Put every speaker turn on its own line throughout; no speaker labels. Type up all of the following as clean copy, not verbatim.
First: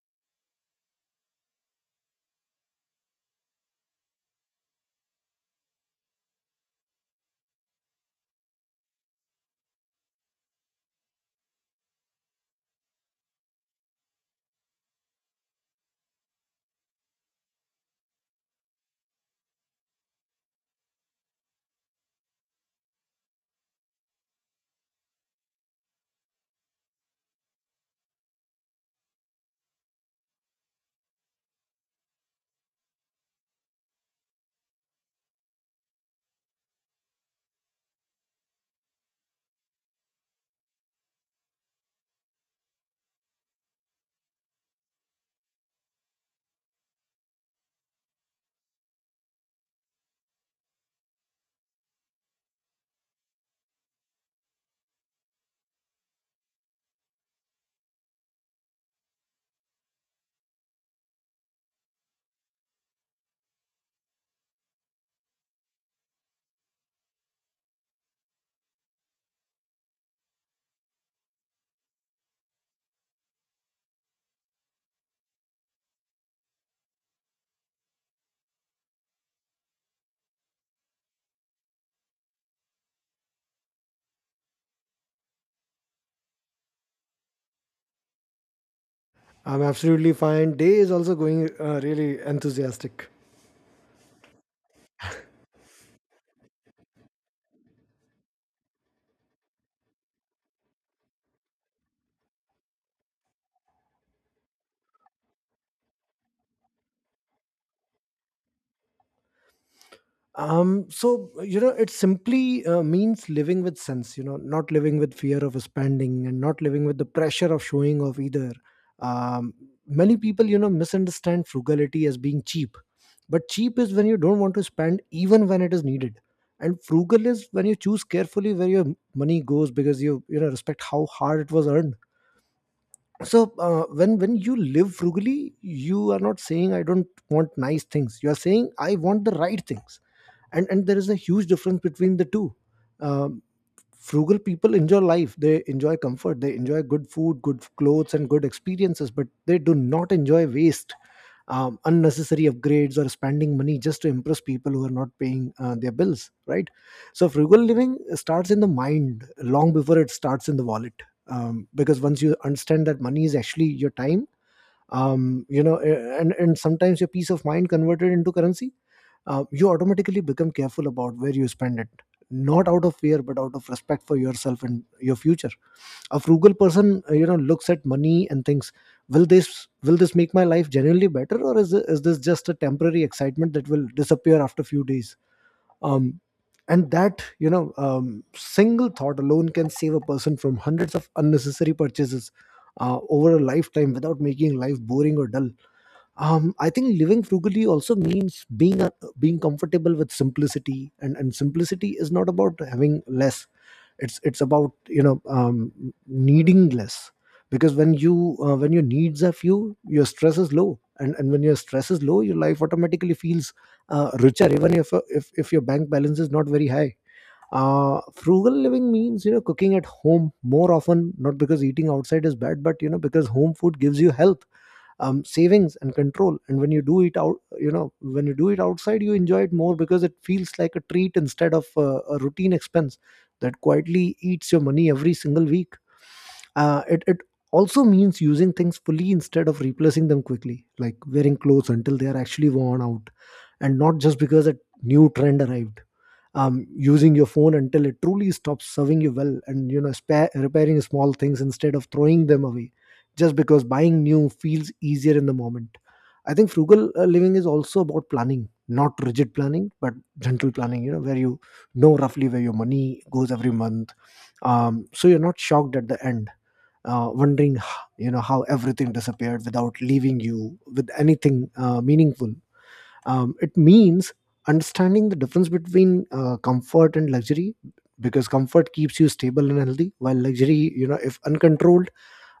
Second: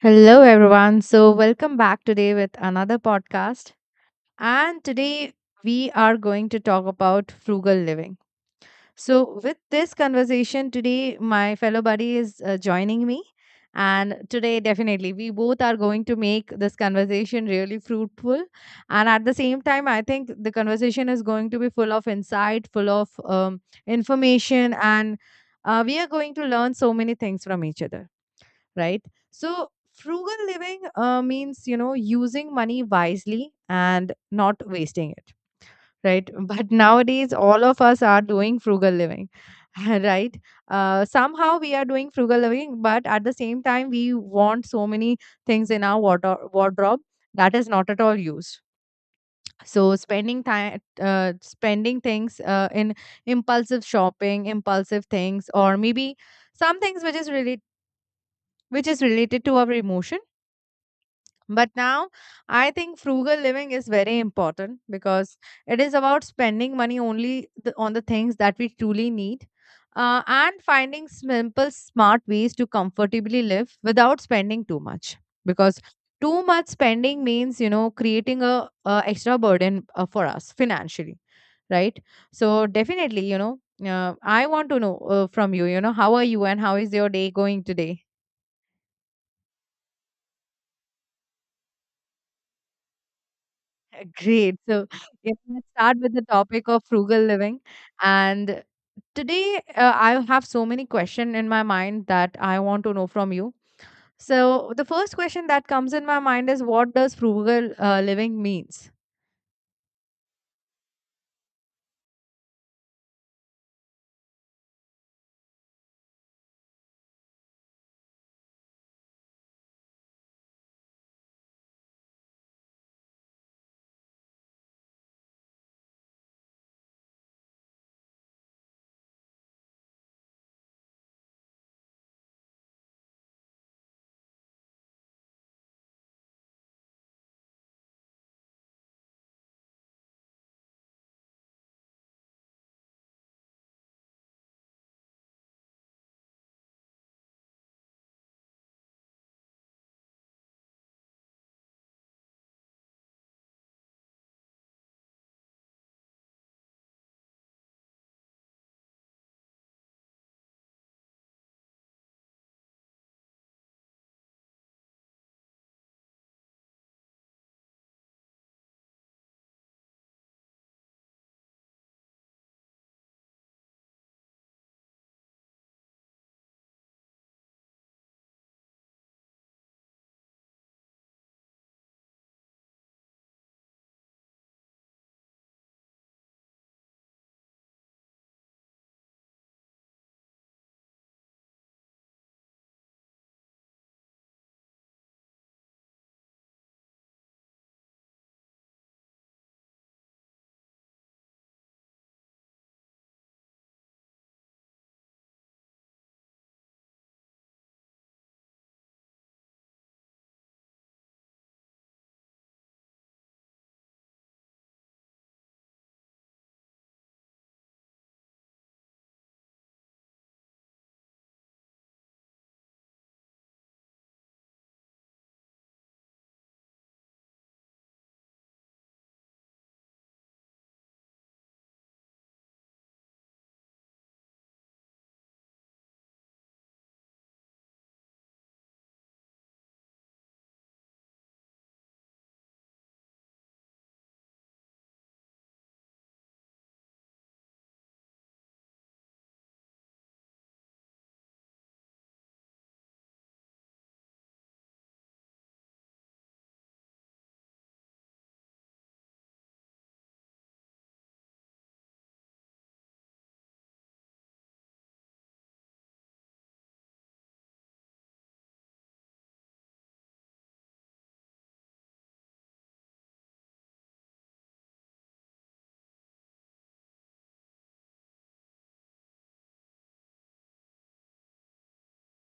Hello, everyone. So, welcome back today with another podcast. And today we are going to talk about frugal living. So, with this conversation today, my fellow buddy is joining me. And today, definitely, we both are going to make this conversation really fruitful. And at the same time, I think the conversation is going to be full of insight, full of information, and we are going to learn so many things from each other, right? So, frugal living means, you know, using money wisely and not wasting it, right? But nowadays, all of us are doing frugal living, right? Somehow we are doing frugal living, but at the same time, we want so many things in our wardrobe that is not at all used. So spending time, spending things in impulsive shopping, impulsive things, or maybe some things which is really which is related to our emotion. But now I think frugal living is very important because it is about spending money only on the things that we truly need, and finding simple, smart ways to comfortably live without spending too much. Because too much spending means, you know, creating a extra burden for us financially, right? So definitely, you know, I want to know from you, you know, how are you and how is your day going today?
I'm absolutely fine. Day is also going really enthusiastic.
Great. So, yeah, let's start with the topic of frugal living. And today, I have so many questions in my mind that I want to know from you. So, the first question that comes in my mind is, what does frugal living means?
It simply means living with sense. You know, not living with fear of spending and not living with the pressure of showing off either. Um, Many people, you know, misunderstand frugality as being cheap, but cheap is when you don't want to spend even when it is needed, and frugal is when you choose carefully where your money goes because you know respect how hard it was earned. So when you live frugally, you are not saying I don't want nice things. You are saying I want the right things, and there is a huge difference between the two. Um Frugal people enjoy life. They enjoy comfort. They enjoy good food, good clothes, and good experiences, but they do not enjoy waste, unnecessary upgrades, or spending money just to impress people who are not paying their bills, right? So frugal living starts in the mind long before it starts in the wallet, because once you understand that money is actually your time, you know and sometimes your peace of mind converted into currency, you automatically become careful about where you spend it, not out of fear but out of respect for yourself and your future. A frugal person, you know, looks at money and thinks, will this make my life genuinely better, or is this just a temporary excitement that will disappear after a few days? um, and that, you know, single thought alone can save a person from hundreds of unnecessary purchases over a lifetime without making life boring or dull. I think living frugally also means being comfortable with simplicity, and simplicity is not about having less. It's about, you know, needing less, because when your needs are few, your stress is low, and when your stress is low, your life automatically feels richer, even if your bank balance is not very high. Frugal living means, you know, cooking at home more often, not because eating outside is bad, but, you know, because home food gives you health, savings, and control. And when you do it out, you know, when you do it outside, you enjoy it more because it feels like a treat instead of a routine expense that quietly eats your money every single week. It also means using things fully instead of replacing them quickly, like wearing clothes until they are actually worn out and not just because a new trend arrived. Using your phone until it truly stops serving you well, and, you know, repairing small things instead of throwing them away just because buying new feels easier in the moment. I think frugal living is also about planning, not rigid planning, but gentle planning, you know, where you know roughly where your money goes every month, so you're not shocked at the end, wondering you know how everything disappeared without leaving you with anything meaningful. It means understanding the difference between comfort and luxury, because comfort keeps you stable and healthy, while luxury, you know, if uncontrolled,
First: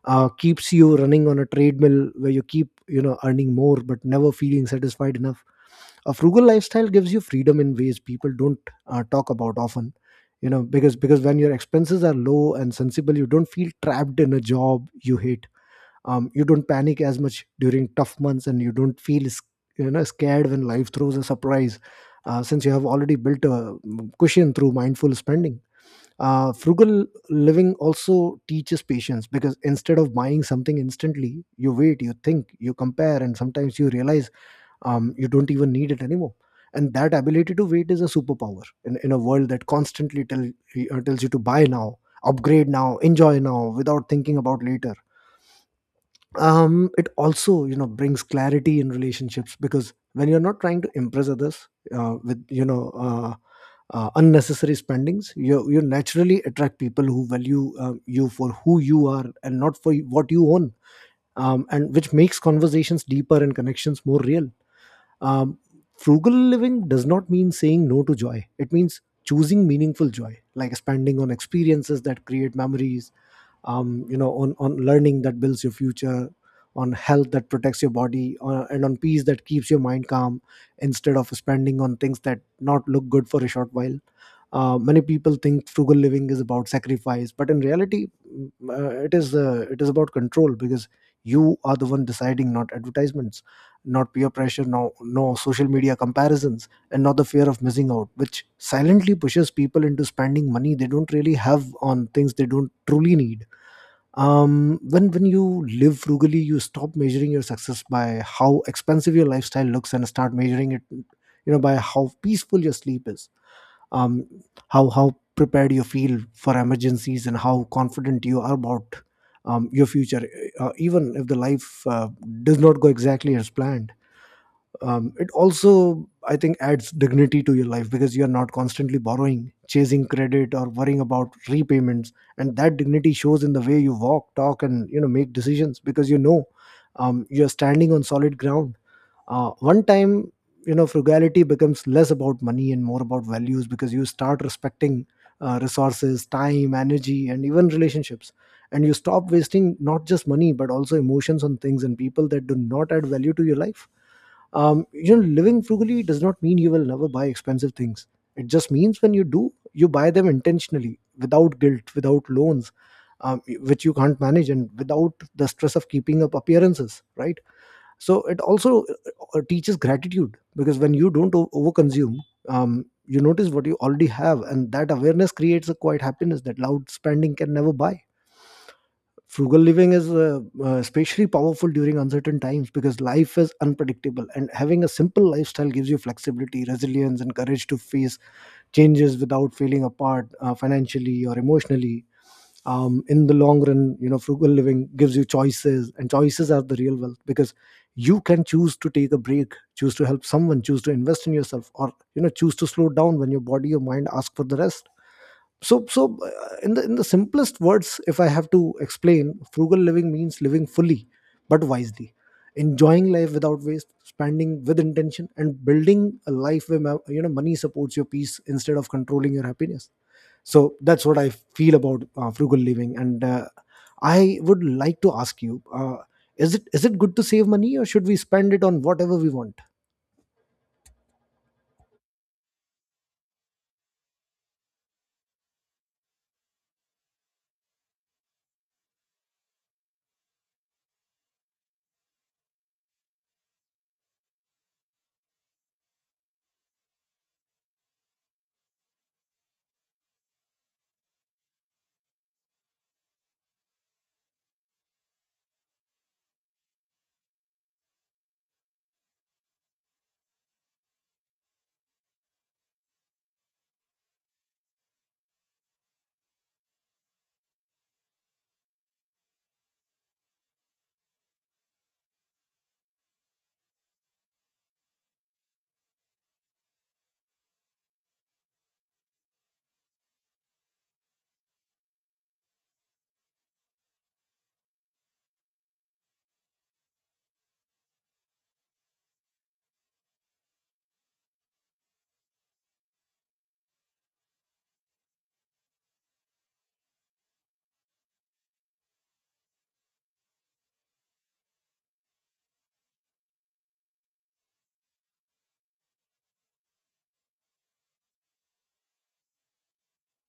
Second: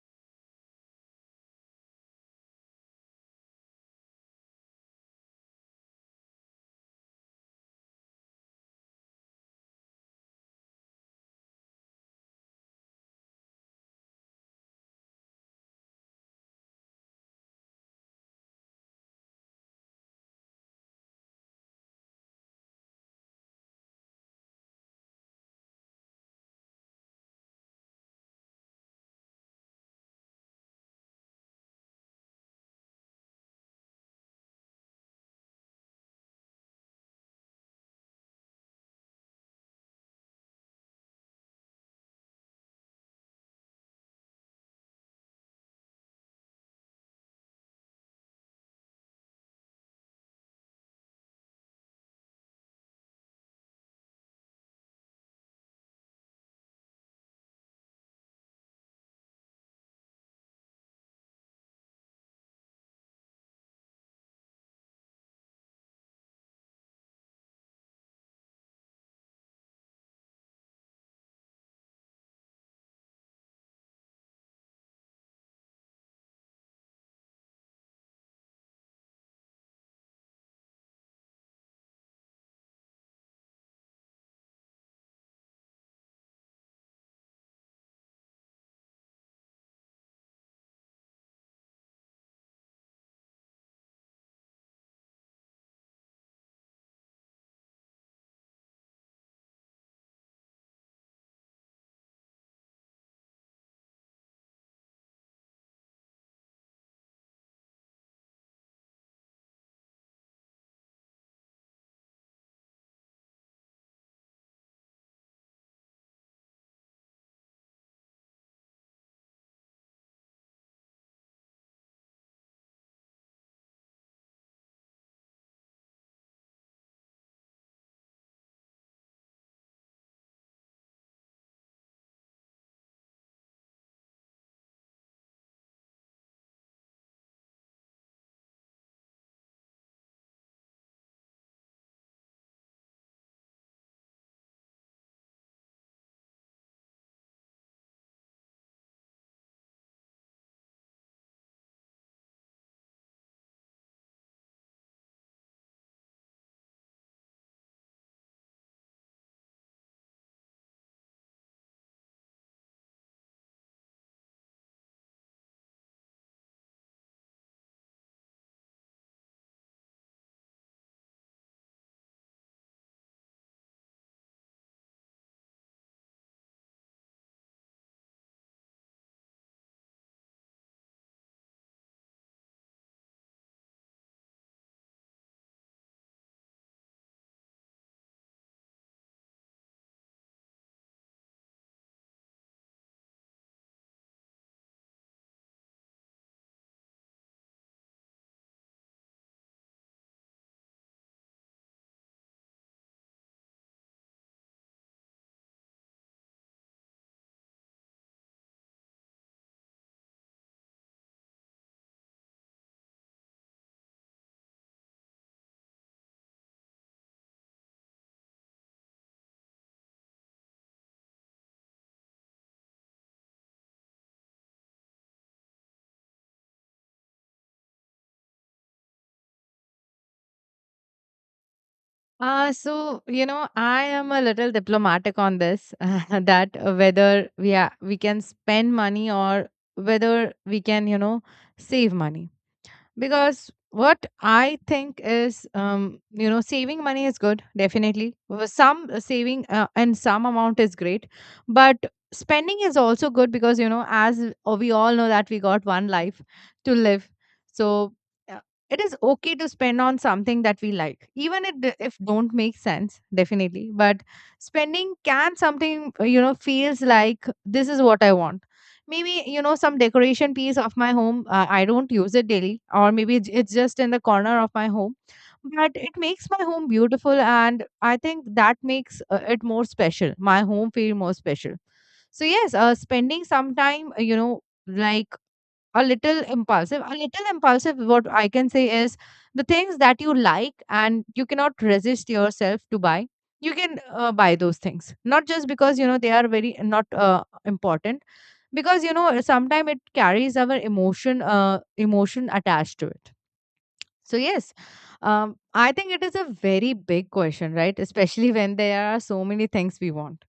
keeps you running on a treadmill where you keep, you know, earning more but never feeling satisfied enough. A frugal lifestyle gives you freedom in ways people don't talk about often, you know, because when your expenses are low and sensible, you don't feel trapped in a job you hate. You don't panic as much during tough months, and you don't feel you know scared when life throws a surprise, since you have already built a cushion through mindful spending. Frugal living also teaches patience, because instead of buying something instantly, you wait, you think, you compare, and sometimes you realize, you don't even need it anymore. And that ability to wait is a superpower in a world that constantly tells you to buy now, upgrade now, enjoy now without thinking about later. It also, you know, brings clarity in relationships, because when you're not trying to impress others with unnecessary spendings, you naturally attract people who value, you for who you are and not for what you own, and which makes conversations deeper and connections more real. um, Frugal living does not mean saying no to joy. It means choosing meaningful joy, like spending on experiences that create memories, you know, on learning that builds your future, on health that protects your body, and on peace that keeps your mind calm, instead of spending on things that not look good for a short while. Many people think frugal living is about sacrifice, but in reality, it is about control, because you are the one deciding, not advertisements, not peer pressure, no social media comparisons, and not the fear of missing out, which silently pushes people into spending money they don't really have on things they don't truly need. When you live frugally, you stop measuring your success by how expensive your lifestyle looks and start measuring it, you know, by how peaceful your sleep is, um how prepared you feel for emergencies, and how confident you are about your future, even if the life does not go exactly as planned. It also, I think, adds dignity to your life, because you're not constantly borrowing, chasing credit, or worrying about repayments, and that dignity shows in the way you walk, talk, and you know, make decisions, because you know, you're standing on solid ground. One time, you know, frugality becomes less about money and more about values, because you start respecting resources, time, energy, and even relationships, and you stop wasting not just money but also emotions on things and people that do not add value to your life. You know, living frugally does not mean you will never buy expensive things. It just means when you do, you buy them intentionally, without guilt, without loans, which you can't manage, and without the stress of keeping up appearances, right? So it also teaches gratitude, because when you don't overconsume, you notice what you already have, and that awareness creates a quiet happiness that loud spending can never buy. Frugal living is especially powerful during uncertain times, because life is unpredictable, and having a simple lifestyle gives you flexibility, resilience, and courage to face changes without feeling apart financially or emotionally. In the long run, you know, frugal living gives you choices, and choices are the real wealth, because you can choose to take a break, choose to help someone, choose to invest in yourself, or, you know, choose to slow down when your body or mind ask for the rest. So in the simplest words, if I have to explain, frugal living means living fully but wisely, enjoying life without waste, spending with intention, and building a life where you know money supports your peace instead of controlling your happiness. So that's what I feel about frugal living. And I would like to ask you, is it good to save money, or should we spend it on whatever we want?
So you know, I am a little diplomatic on this that we can spend money or whether we can, you know, save money. Because what I think is, you know, saving money is good, definitely. Some saving and some amount is great, but spending is also good because, you know, as we all know that we got one life to live. So uh, it is okay to spend on something that we like, even if don't make sense, definitely. But spending can something, you know, feels like this is what I want. Maybe, you know, some decoration piece of my home, I don't use it daily, or maybe it's just in the corner of my home, but it makes my home beautiful, and I think that makes it more special, my home feel more special. So yes, spending some time, you know, like a little impulsive. A little impulsive, what I can say is the things that you like and you cannot resist yourself to buy, you can buy those things. Not just because, you know, they are very not important, because, you know, sometimes it carries our emotion, emotion attached to it. So, yes, I think it is a very big question, right? Especially when there are so many things we want.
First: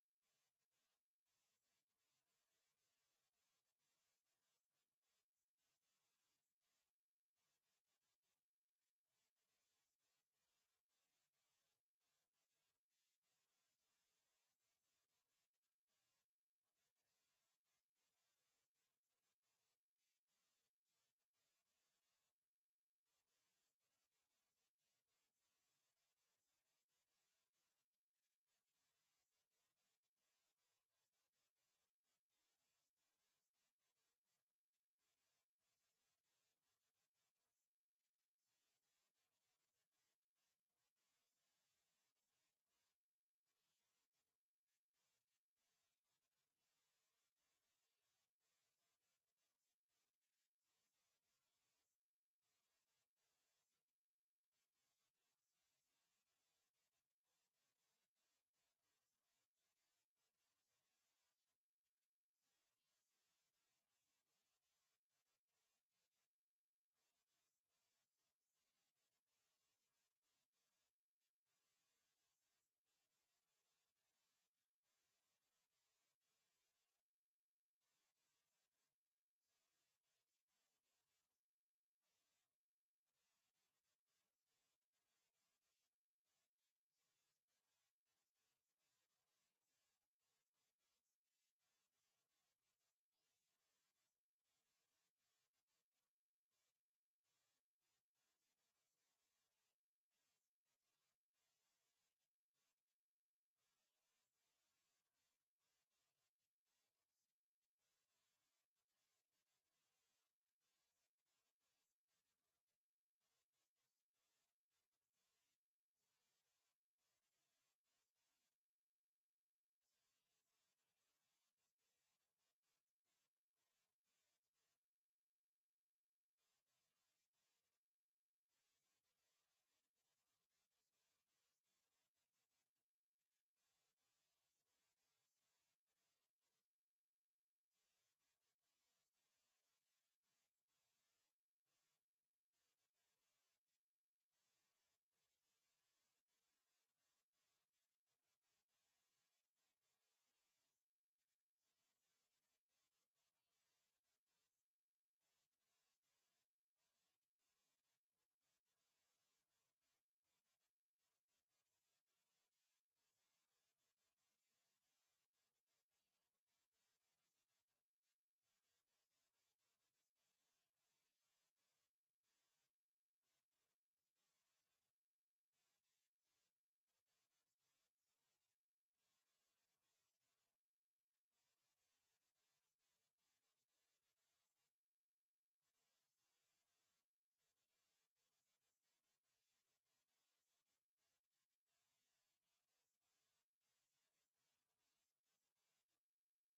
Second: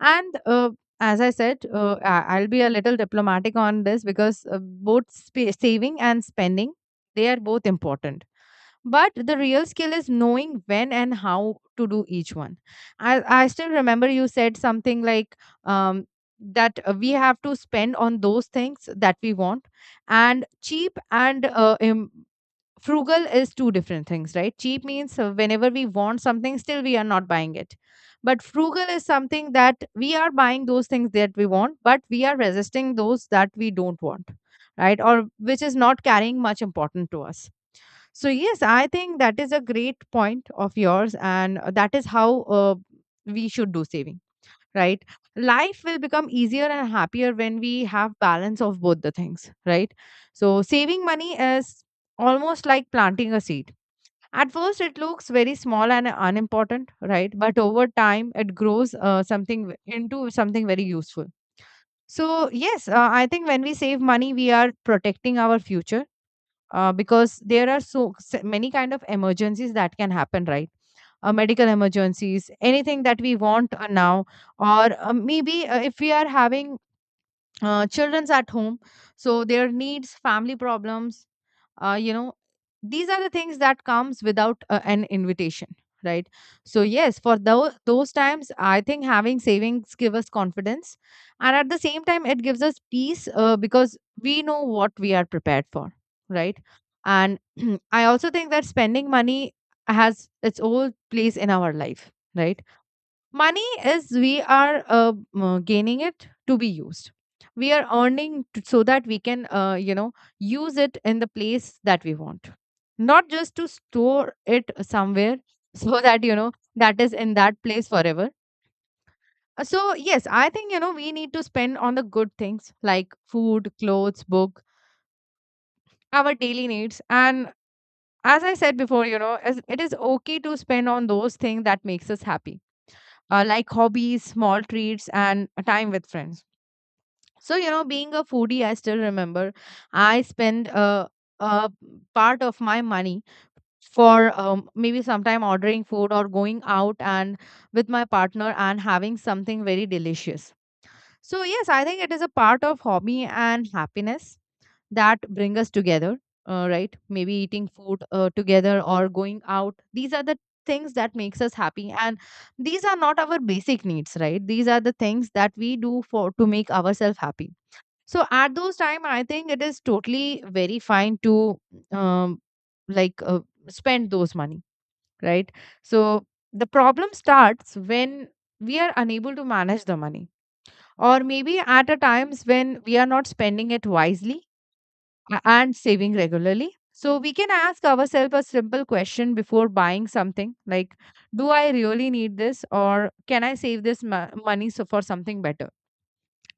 And as I said, I'll be a little diplomatic on this, because both saving and spending, they are both important. But the real skill is knowing when and how to do each one. I still remember you said something like, um, that we have to spend on those things that we want, and cheap and frugal is two different things, right? Cheap means whenever we want something, still we are not buying it. But frugal is something that we are buying those things that we want, but we are resisting those that we don't want, right? Or which is not carrying much important to us. So yes, I think that is a great point of yours, and that is how we should do saving, right? Life will become easier and happier when we have balance of both the things, right? So saving money is almost like planting a seed. At first it looks very small and unimportant, right? But over time it grows, into something very useful. So yes, I think when we save money, we are protecting our future, because there are so many kind of emergencies that can happen, right? Medical emergencies, anything that we want now, or maybe if we are having childrens at home, so their needs, family problems, you know, these are the things that comes without an invitation, right? So yes, for those times, I think having savings give us confidence, and at the same time it gives us peace, because we know what we are prepared for, right? And I also think that spending money has its own place in our life, right? Money is we are gaining it to be used. We are so that we can, you know, use it in the place that we want, not just to store it somewhere so that, you know, that is in that place forever. So, yes, I think, you know, we need to spend on the good things like food, clothes, book, our daily needs. And as I said before, you know, it is okay to spend on those things that makes us happy, like hobbies, small treats, and time with friends. So, you know, being a foodie, I still remember I spend a part of my money for, maybe sometime ordering food or going out and with my partner and having something very delicious. So, yes, I think it is a part of hobby and happiness that bring us together, right? Maybe eating food together or going out. These are the things that makes us happy, and these are not our basic needs, right? These are the things that we do for to make ourselves happy. So at those time, I think it is totally very fine to um, like uh, spend those money, right? So the problem starts when we are unable to manage the money, or maybe at a times when we are not spending it wisely and saving regularly. So we can ask ourselves a simple question before buying something, like, do I really need this, or can I save this money so for something better?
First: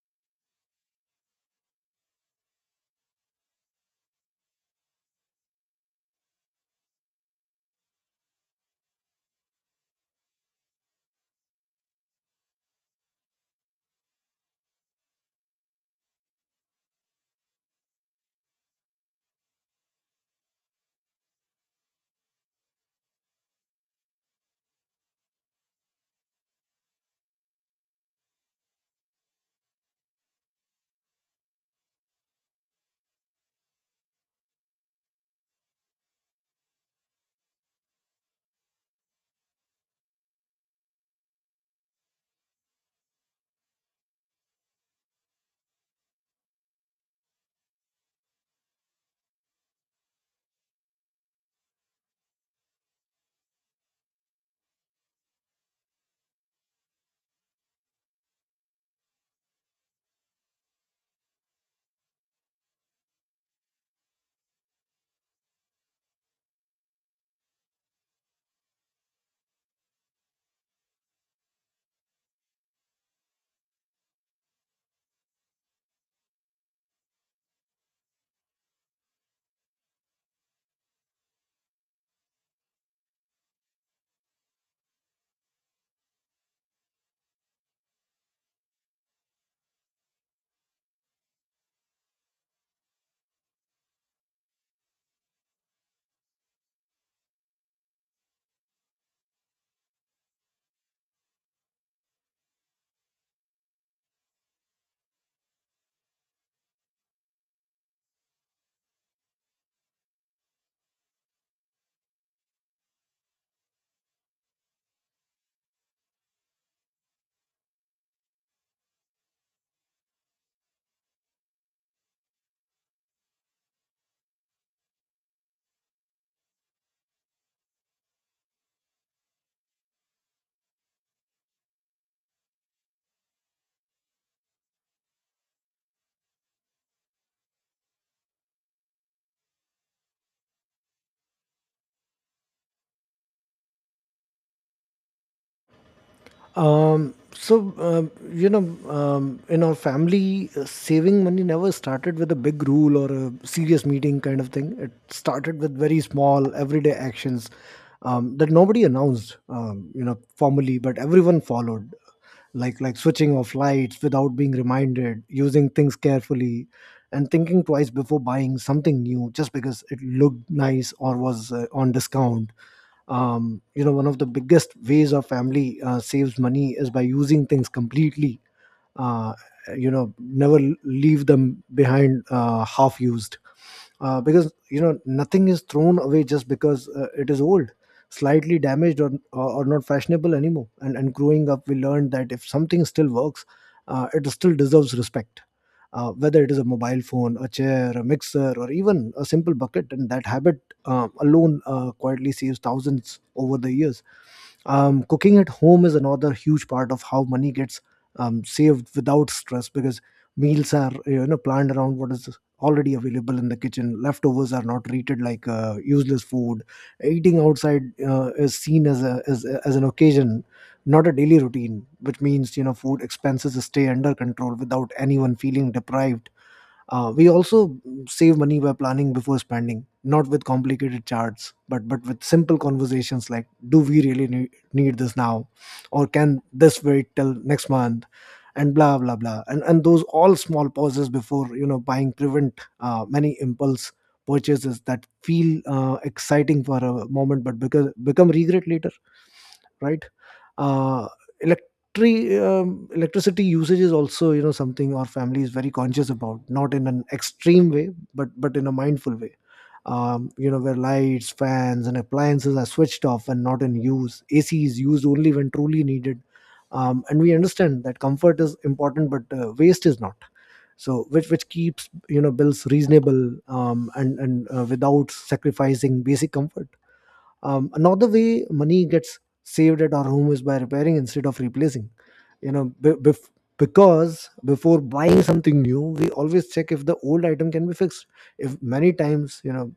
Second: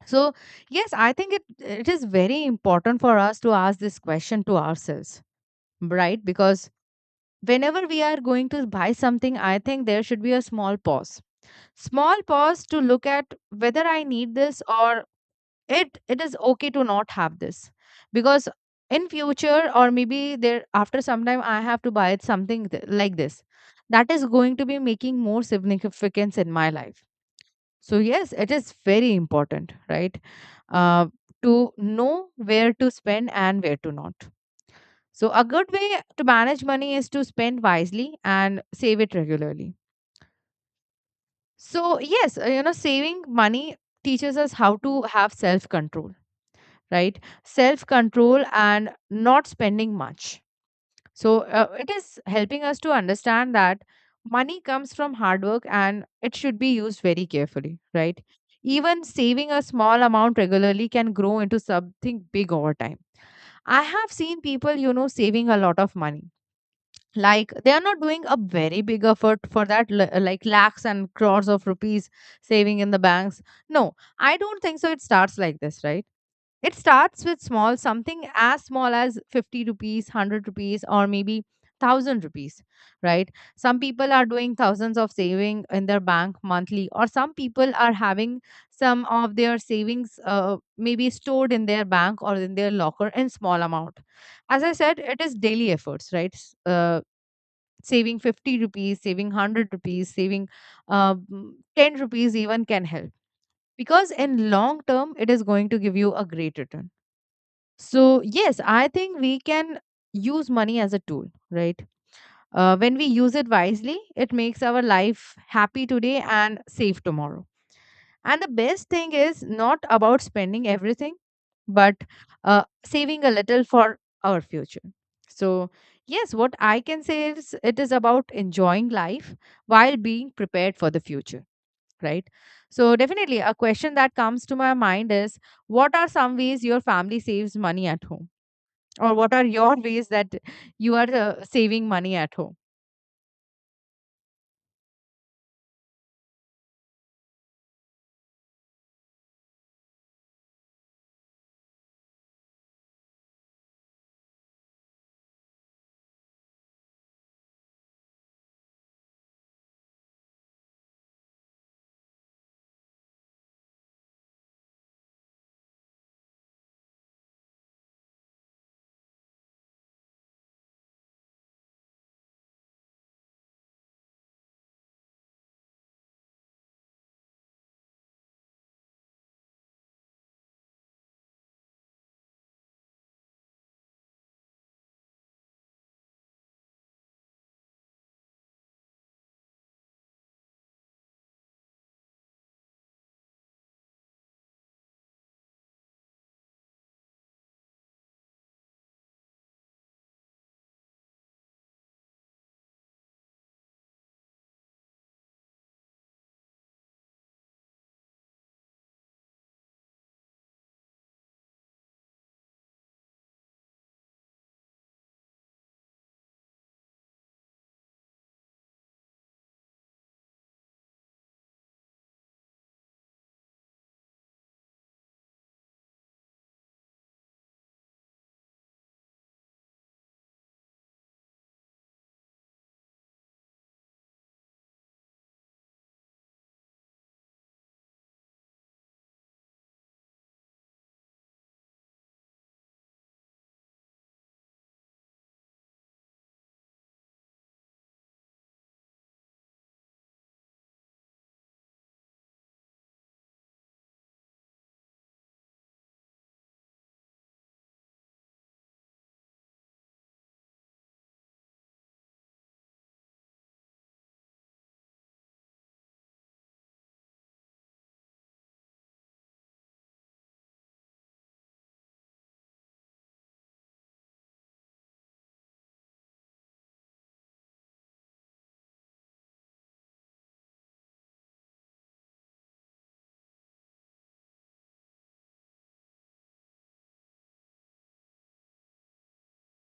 So, yes, I think it is very important for us to ask this question to ourselves, right? Because whenever we are going to buy something, I think there should be a small pause. Small pause to look at whether I need this or it is okay to not have this. Because in future, or maybe there after some time I have to buy something like this, that is going to be making more significance in my life. So, yes, it is very important, right? Uh, to know where to spend and where to not. So, a good way to manage money is to spend wisely and save it regularly. So, yes, you know, saving money teaches us how to have self control, right? Self control and not spending much. So it is helping us to understand that money comes from hard work and it should be used very carefully, right? Even saving a small amount regularly can grow into something big over time. I have seen people, you know, saving a lot of money. Like, they are not doing a very big effort for that, like lakhs and crores of rupees saving in the banks. No, I don't think so. It starts like this, right? It starts with small, something as small as 50 rupees, 100 rupees, or maybe 1,000 rupees, right? Some people are doing thousands of saving in their bank monthly, or some people are having some of their savings, maybe stored in their bank or in their locker in small amount. As I said, it is daily efforts, right? Saving 50 rupees, saving 100 rupees, saving 10 rupees even can help, because in long term it is going to give you a great return. So, yes, I think we can use money as a tool, right? When we use it wisely, it makes our life happy today and safe tomorrow. And the best thing is not about spending everything, but saving a little for our future. So, yes, what I can say is it is about enjoying life while being prepared for the future, right? So, definitely, a question that comes to my mind is, what are some ways your family saves money at home? Or what are your ways that you are saving money at home?
In our family, saving money never started with a big rule or a serious meeting kind of thing. It started with very small, everyday actions that nobody announced, you know, formally, but everyone followed. Like switching off lights without being reminded, using things carefully, and thinking twice before buying something new just because it looked nice or was on discount. You know, one of the biggest ways our family saves money is by using things completely. uh, you know, never leave them behind half used, because you know nothing is thrown away just because it is old, slightly damaged, or not fashionable anymore. And growing up, we learned that if something still works, it still deserves respect, whether it is a mobile phone, a chair, a mixer, or even a simple bucket. And that habit alone quietly saves thousands over the years. Cooking at home is another huge part of how money gets saved without stress, because meals are, you know, planned around what is already available in the kitchen. Leftovers are not treated like useless food. Eating outside is seen as as an occasion, not a daily routine, which means food expenses stay under control without anyone feeling deprived. We also save money by planning before spending, not with complicated charts, but with simple conversations like, "Do we really need this now?" or "Can this wait till next month?" And blah blah blah. And those all small pauses before buying prevent many impulse purchases that feel exciting for a moment but because become regret later, right? uh, electricity usage is also something our family is very conscious about, not in an extreme way, but in a mindful way, where lights, fans and appliances are switched off and not in use. AC is used only when truly needed. And we understand that comfort is important, but waste is not, so which keeps bills reasonable, and without sacrificing basic comfort. Another way money gets saved at our home is by repairing instead of replacing. You know be- bef- because before buying something new, we always check if the old item can be fixed. If many times,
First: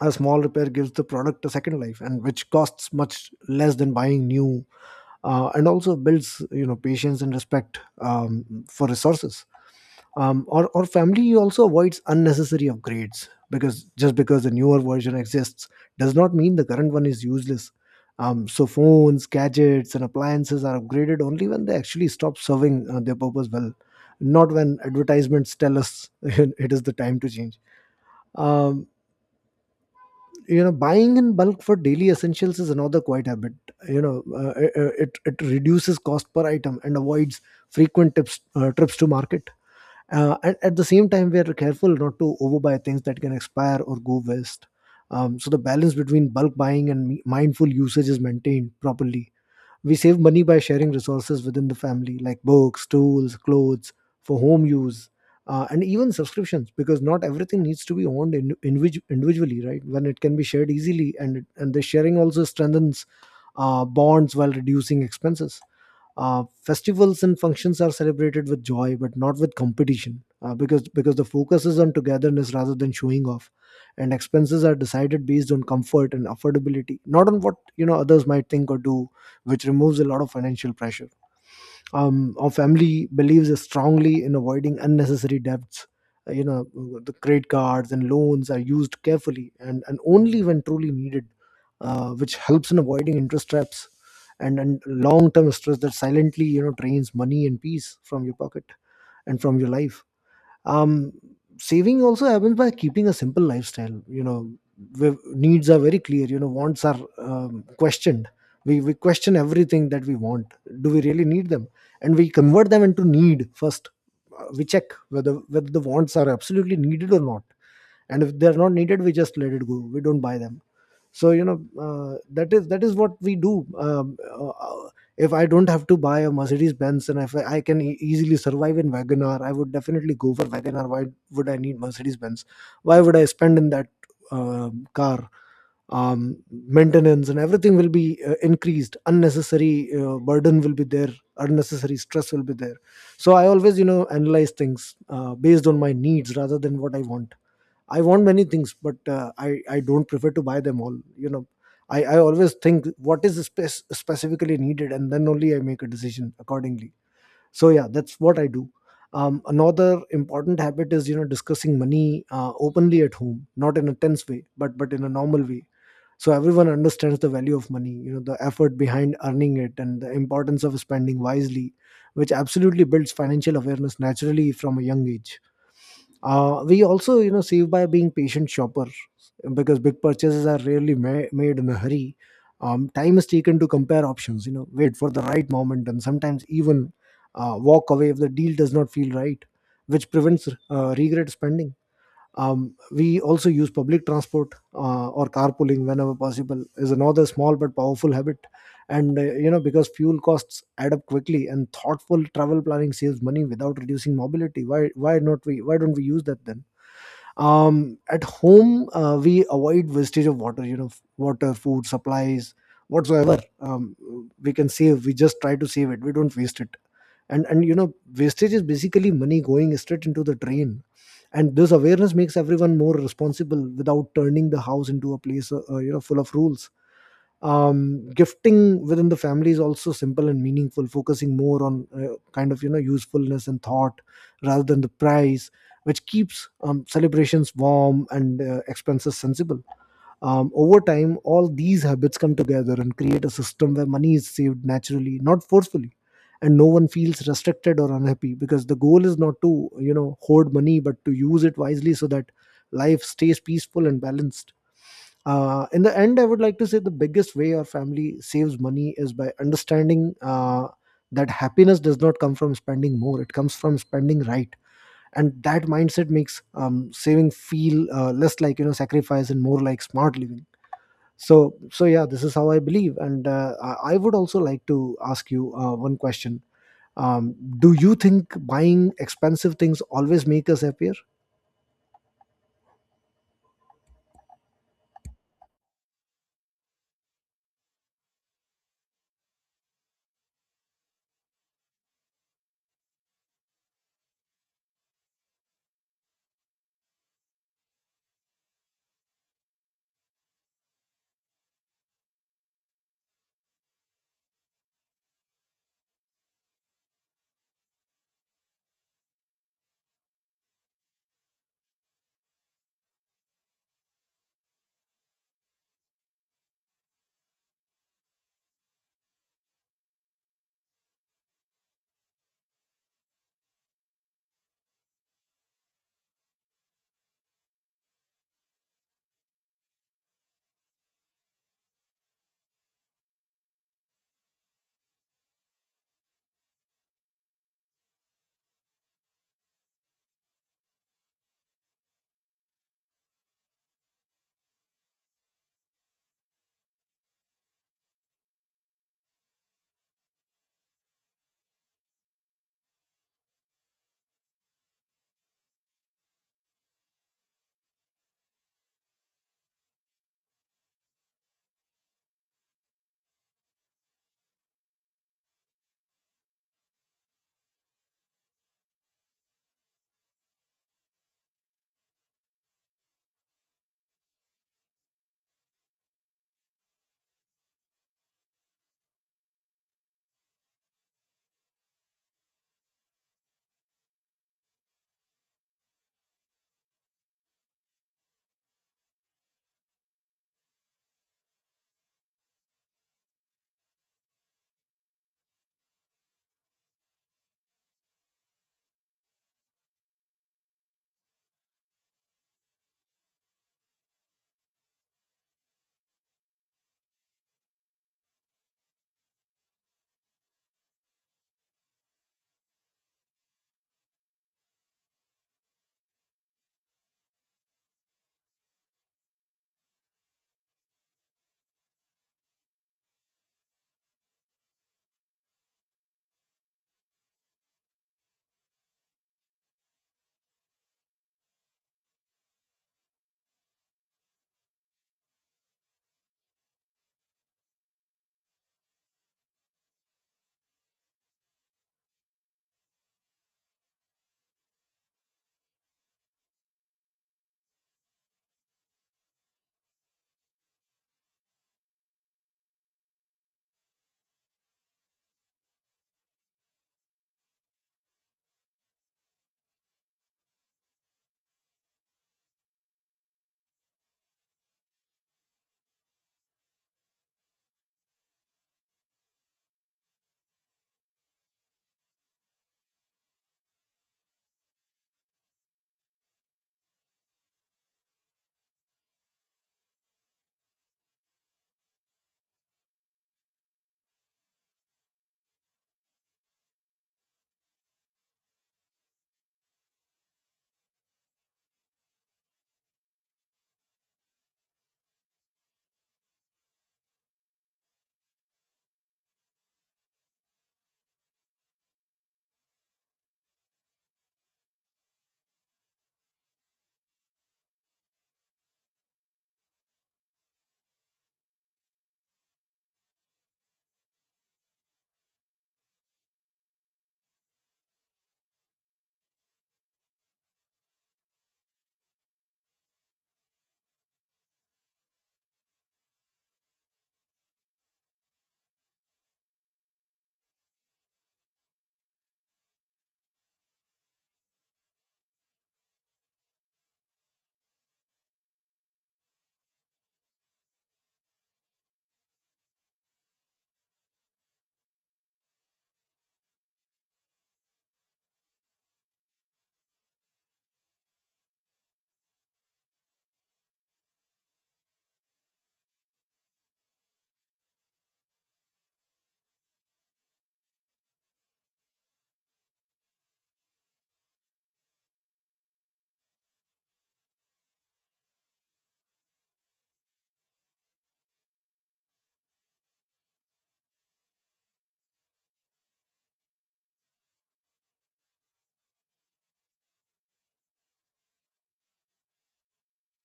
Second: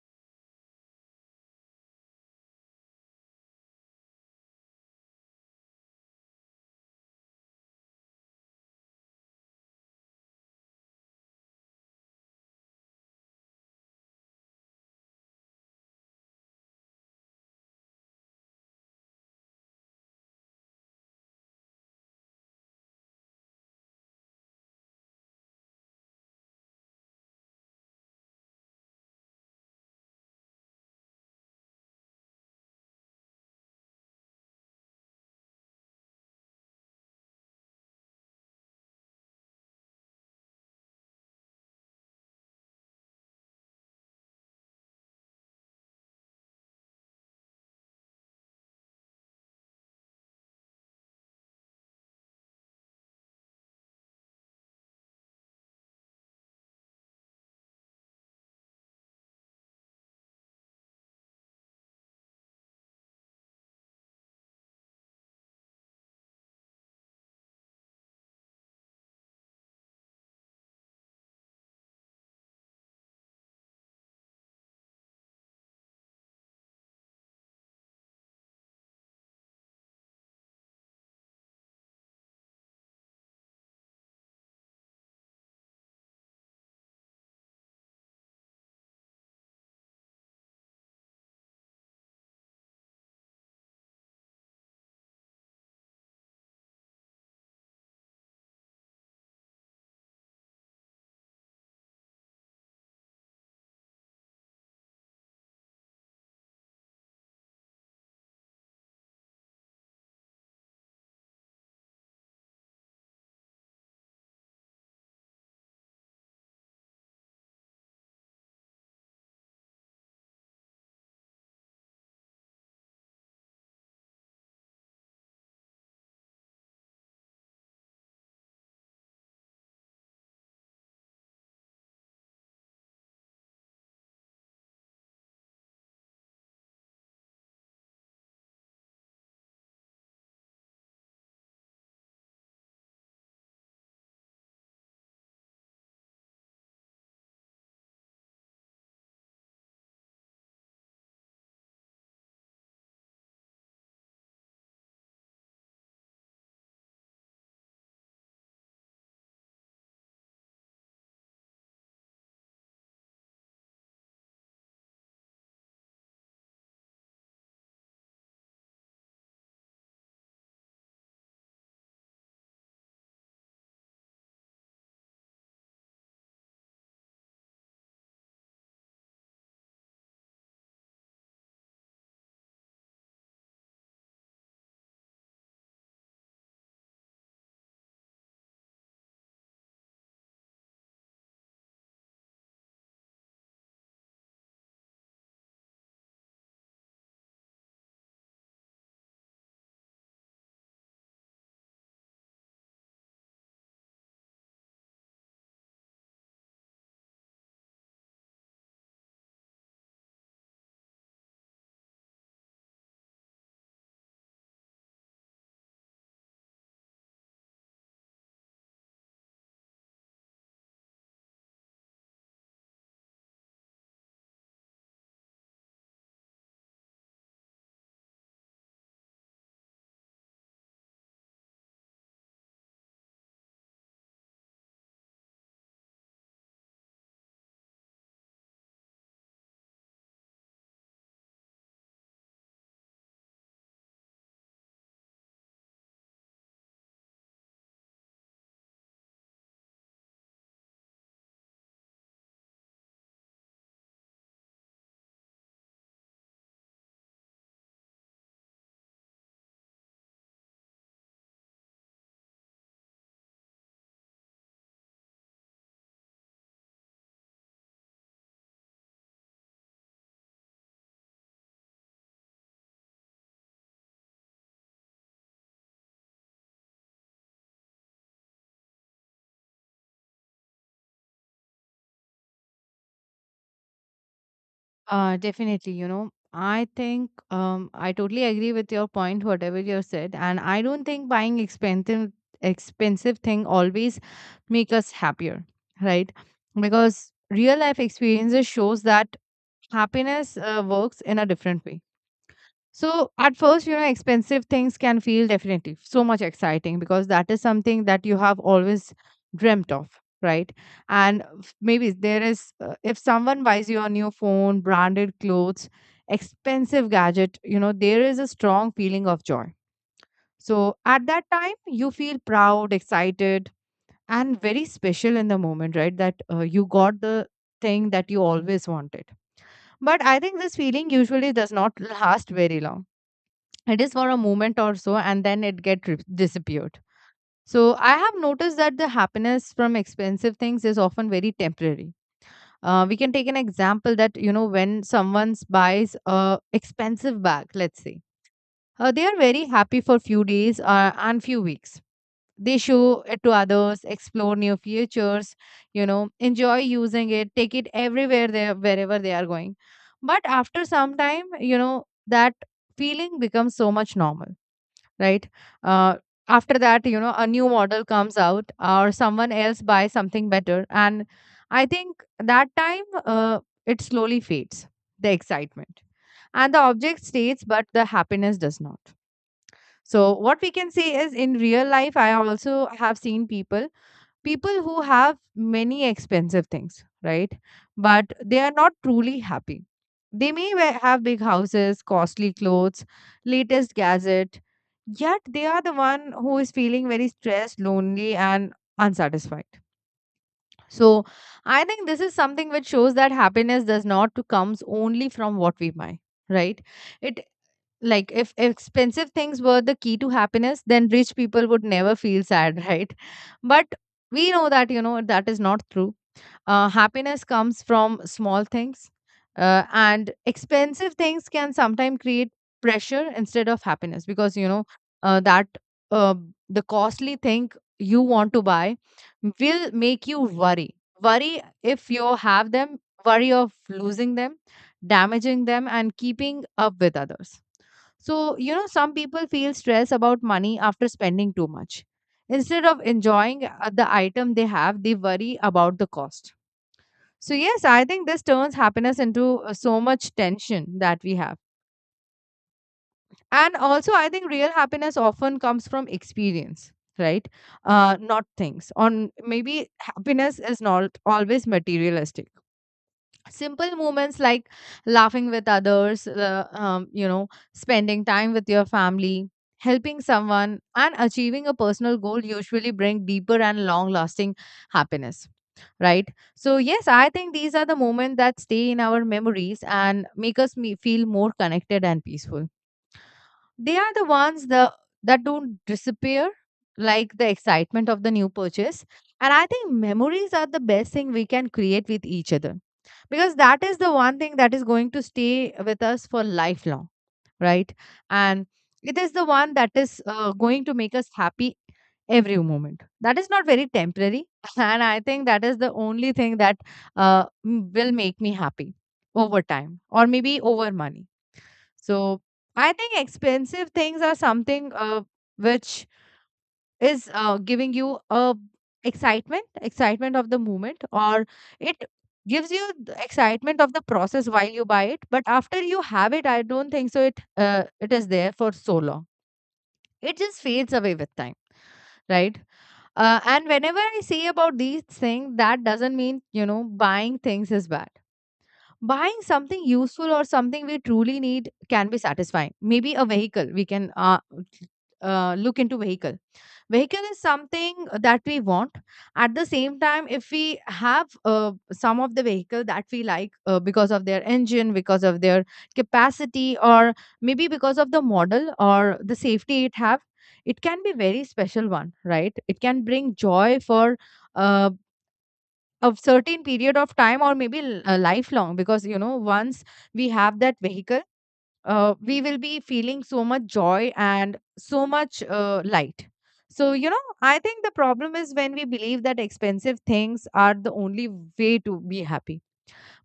a small repair gives the product a second life, and which costs much less than buying new, and also builds patience and respect for resources. Or family also avoids unnecessary upgrades, because just because the newer version exists does not mean the current one is useless. So phones, gadgets and appliances are upgraded only when they actually stop serving their purpose well, not when advertisements tell us it is the time to change. Um, you know buying in bulk for daily essentials is another quiet habit. It reduces cost per item and avoids frequent trips to market. At the same time, we are careful not to overbuy things that can expire or go waste. So the balance between bulk buying and mindful usage is maintained properly. We save money by sharing resources within the family, like books, tools, clothes for home use, and even subscriptions, because not everything needs to be owned individually, right, when it can be shared easily, and the sharing also strengthens bonds while reducing expenses. Festivals and functions are celebrated with joy, but not with competition, because the focus is on togetherness rather than showing off. And expenses are decided based on comfort and affordability, not on what others might think or do, which removes a lot of financial pressure. Our family believes strongly in avoiding unnecessary debts. Uh, you know the credit cards and loans are used carefully, and only when truly needed, which helps in avoiding interest traps, and long-term stress that silently drains money and peace from your pocket and from your life. Um saving also happens by keeping a simple lifestyle. The needs are very clear. Wants are questioned. We question everything that we want. Do we really need them? And we convert them into need first. We check whether the wants are absolutely needed or not, and if they're not needed, we just let it go, we don't buy them. So that is what we do. If I don't have to buy a Mercedes Benz, and if I can easily survive in Wagoner, I would definitely go for Wagoner. Why would I need Mercedes Benz? Why would I spend in that car? Maintenance and everything will be increased, unnecessary burden will be there, unnecessary stress will be there. So I always analyze things based on my needs rather than what I want. I want many things, but I don't prefer to buy them all. I always think what is specifically needed, and then only I make a decision accordingly. So yeah, that's what I do. Another important habit is discussing money openly at home, not in a tense way, but in a normal way. So everyone understands the value of money, the effort behind earning it, and the importance of spending wisely, which absolutely builds financial awareness naturally from a young age. We also, save by being patient shoppers, because big purchases are rarely made in a hurry. Time is taken to compare options, wait for the right moment, and sometimes even walk away if the deal does not feel right, which prevents regret spending. We also use public transport or carpooling whenever possible is another small but powerful habit. And you know because fuel costs add up quickly, and thoughtful travel planning saves money without reducing mobility. Why don't we use that then? At home, we avoid wastage of water. Water, food, supplies, whatsoever, we can save. We just try to save it. We don't waste it, and wastage is basically money going straight into the drain. And this awareness makes everyone more responsible without turning the house into a place full of rules. Gifting within the family is also simple and meaningful, focusing more on kind of usefulness and thought rather than the price, which keeps celebrations warm and expenses sensible. Over time, all these habits come together and create a system where money is saved naturally, not forcefully, and no one feels restricted or unhappy, because the goal is not to hoard money, but to use it wisely, so that life stays peaceful and balanced. In the end, I would like to say the biggest way our family saves money is by understanding that happiness does not come from spending more; it comes from spending right. And that mindset makes saving feel less like sacrifice, and more like smart living. So yeah, this is how I believe, and I would also like to ask you one question. um, do you think buying expensive things always make us happier?
Definitely, you know, I think I totally agree with your point, whatever you said, and I don't think buying expensive thing always make us happier, right? Because real life experiences shows that happiness works in a different way. So at first, you know, expensive things can feel definitely so much exciting because that is something that you have always dreamt of, right? Maybe there is, if someone buys you a new phone, branded clothes, expensive gadget, you know, there is a strong feeling of joy. So at that time, you feel proud, excited, and very special in the moment, right? That you got the thing that you always wanted. But I think this feeling usually does not last very long. It is for a moment or so and then it disappeared. So I have noticed that the happiness from expensive things is often very temporary. We can take an example that, you know, when someone buys a expensive bag, let's say, they are very happy for few days, and few weeks they show it to others, explore new features, you know, enjoy using it, take it everywhere they wherever they are going. But after some time, you know, that feeling becomes so much normal, right? Uh, after that, you know, a new model comes out or someone else buys something better. And I think that time it slowly fades, the excitement. And the object stays, but the happiness does not. So, what we can say is, in real life, I also have seen people who have many expensive things, right? But they are not truly happy. They may have big houses, costly clothes, latest gadget, yet they are the one who is feeling very stressed, lonely, and unsatisfied. So I think this is something which shows that happiness does not to comes only from what we buy, right? It, like, if expensive things were the key to happiness, then rich people would never feel sad, right? But we know that, you know, that is not true. Happiness comes from small things, and expensive things can sometimes create pressure instead of happiness because, you know, that uh, the costly thing you want to buy will make you worry. Worry if you have them, worry of losing them, damaging them, and keeping up with others. So, you know, some people feel stress about money after spending too much. Instead of enjoying the item they have, they worry about the cost. So, yes, I think this turns happiness into so much tension that we have. And also, I think real happiness often comes from experience, right? Not things. On maybe happiness is not always materialistic. Simple moments like laughing with others, you know, spending time with your family, helping someone, and achieving a personal goal usually bring deeper and long lasting happiness, right? So yes, I think these are the moments that stay in our memories and make us feel more connected and peaceful. They are the ones that don't disappear like the excitement of the new purchase. And I think memories are the best thing we can create with each other, because that is the one thing that is going to stay with us for lifelong, right? And it is the one that is going to make us happy every moment, that is not very temporary. And I think that is the only thing that will make me happy over time or maybe over money. So I think expensive things are something which is giving you a excitement of the moment, or it gives you the excitement of the process while you buy it, but after you have it, I don't think so it it is there for so long. It just fades away with time, right? Uh, and whenever I see about these things, that doesn't mean, you know, buying things is bad. Buying something useful or something we truly need can be satisfying. Maybe a vehicle. We can look into vehicle. Vehicle is something that we want. At the same time, if we have some of the vehicle that we like because of their engine, because of their capacity, or maybe because of the model or the safety it have, it can be very special one, right? It can bring joy for uh, a certain period of time or maybe lifelong, because you know once we have that vehicle, we will be feeling so much joy and so much light. So you know, I think the problem is when we believe that expensive things are the only way to be happy.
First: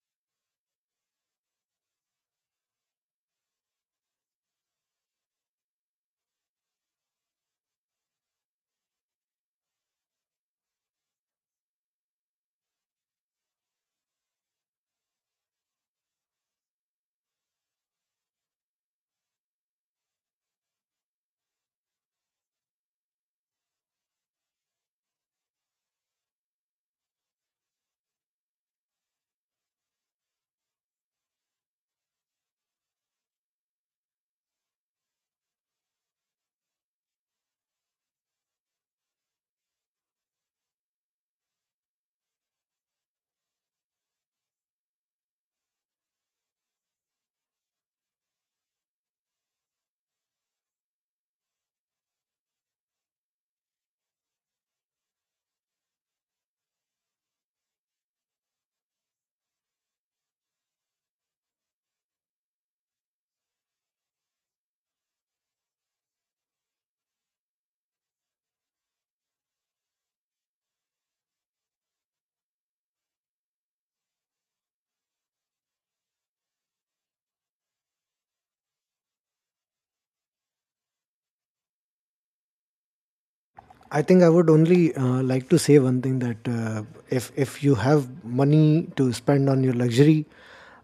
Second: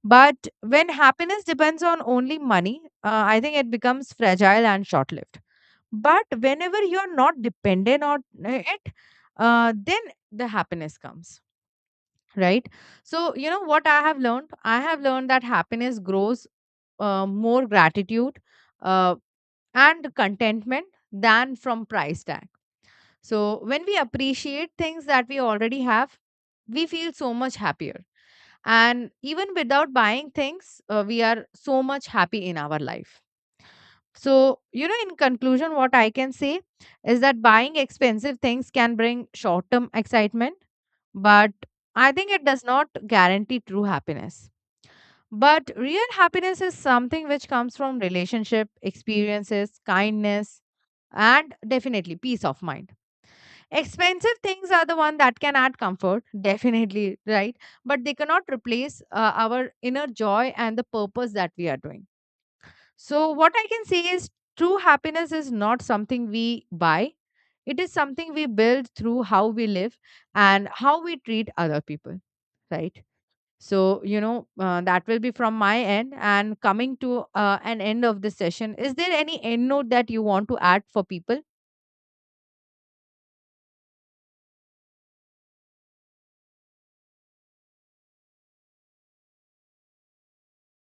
But when happiness depends on only money, I think it becomes fragile and short lived. But whenever you are not dependent on it, then the happiness comes, right? So you know what I have learned, I have learned that happiness grows more gratitude uh, and contentment than from price tag. So when we appreciate things that we already have, we feel so much happier, and even without buying things, we are so much happy in our life. So you know, in conclusion, what I can say is that buying expensive things can bring short term excitement, but I think it does not guarantee true happiness. But real happiness is something which comes from relationship, experiences, kindness, and definitely peace of mind. Expensive things are the one that can add comfort, definitely, right? But they cannot replace our inner joy and the purpose that we are doing. So, what I can say is true happiness is not something we buy, it is something we build through how we live and how we treat other people, right? So, you know, that will be from my end. And coming to an end of this session, is there any end note that you want to add for people?
I think I would only like to say one thing that if you have money to spend on your luxury,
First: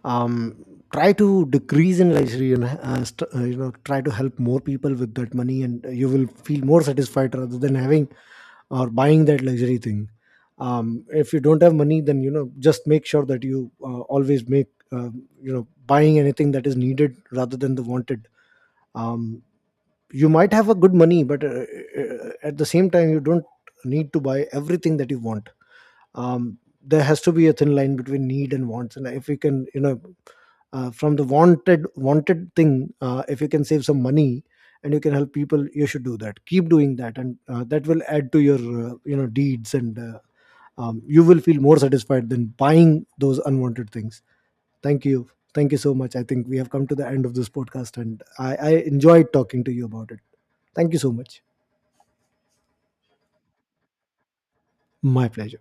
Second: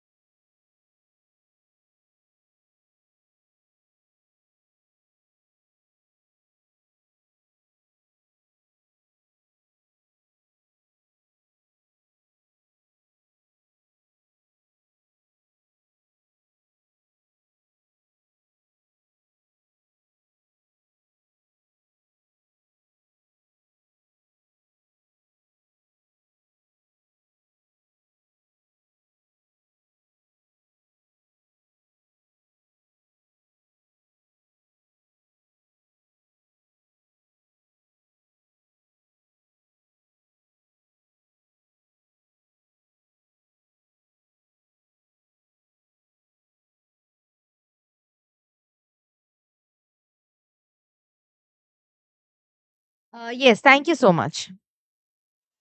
um, try to decrease in luxury and try to help more people with that money, and you will feel more satisfied rather than having or buying that luxury thing. If you don't have money, then just make sure that you always make uh, buying anything that is needed rather than the wanted. Um, you might have a good money, but at the same time, you don't need to buy everything that you want. um, there has to be a thin line between need and wants, and if we can from the wanted thing, if you can save some money and you can help people, you should do that, keep doing that, and that will add to your deeds, and you will feel more satisfied than buying those unwanted things. Thank you, thank you so much. I think we have come to the end of this podcast, and I enjoyed talking to you about it. Thank you so much.
Yes, thank you so much.
My pleasure.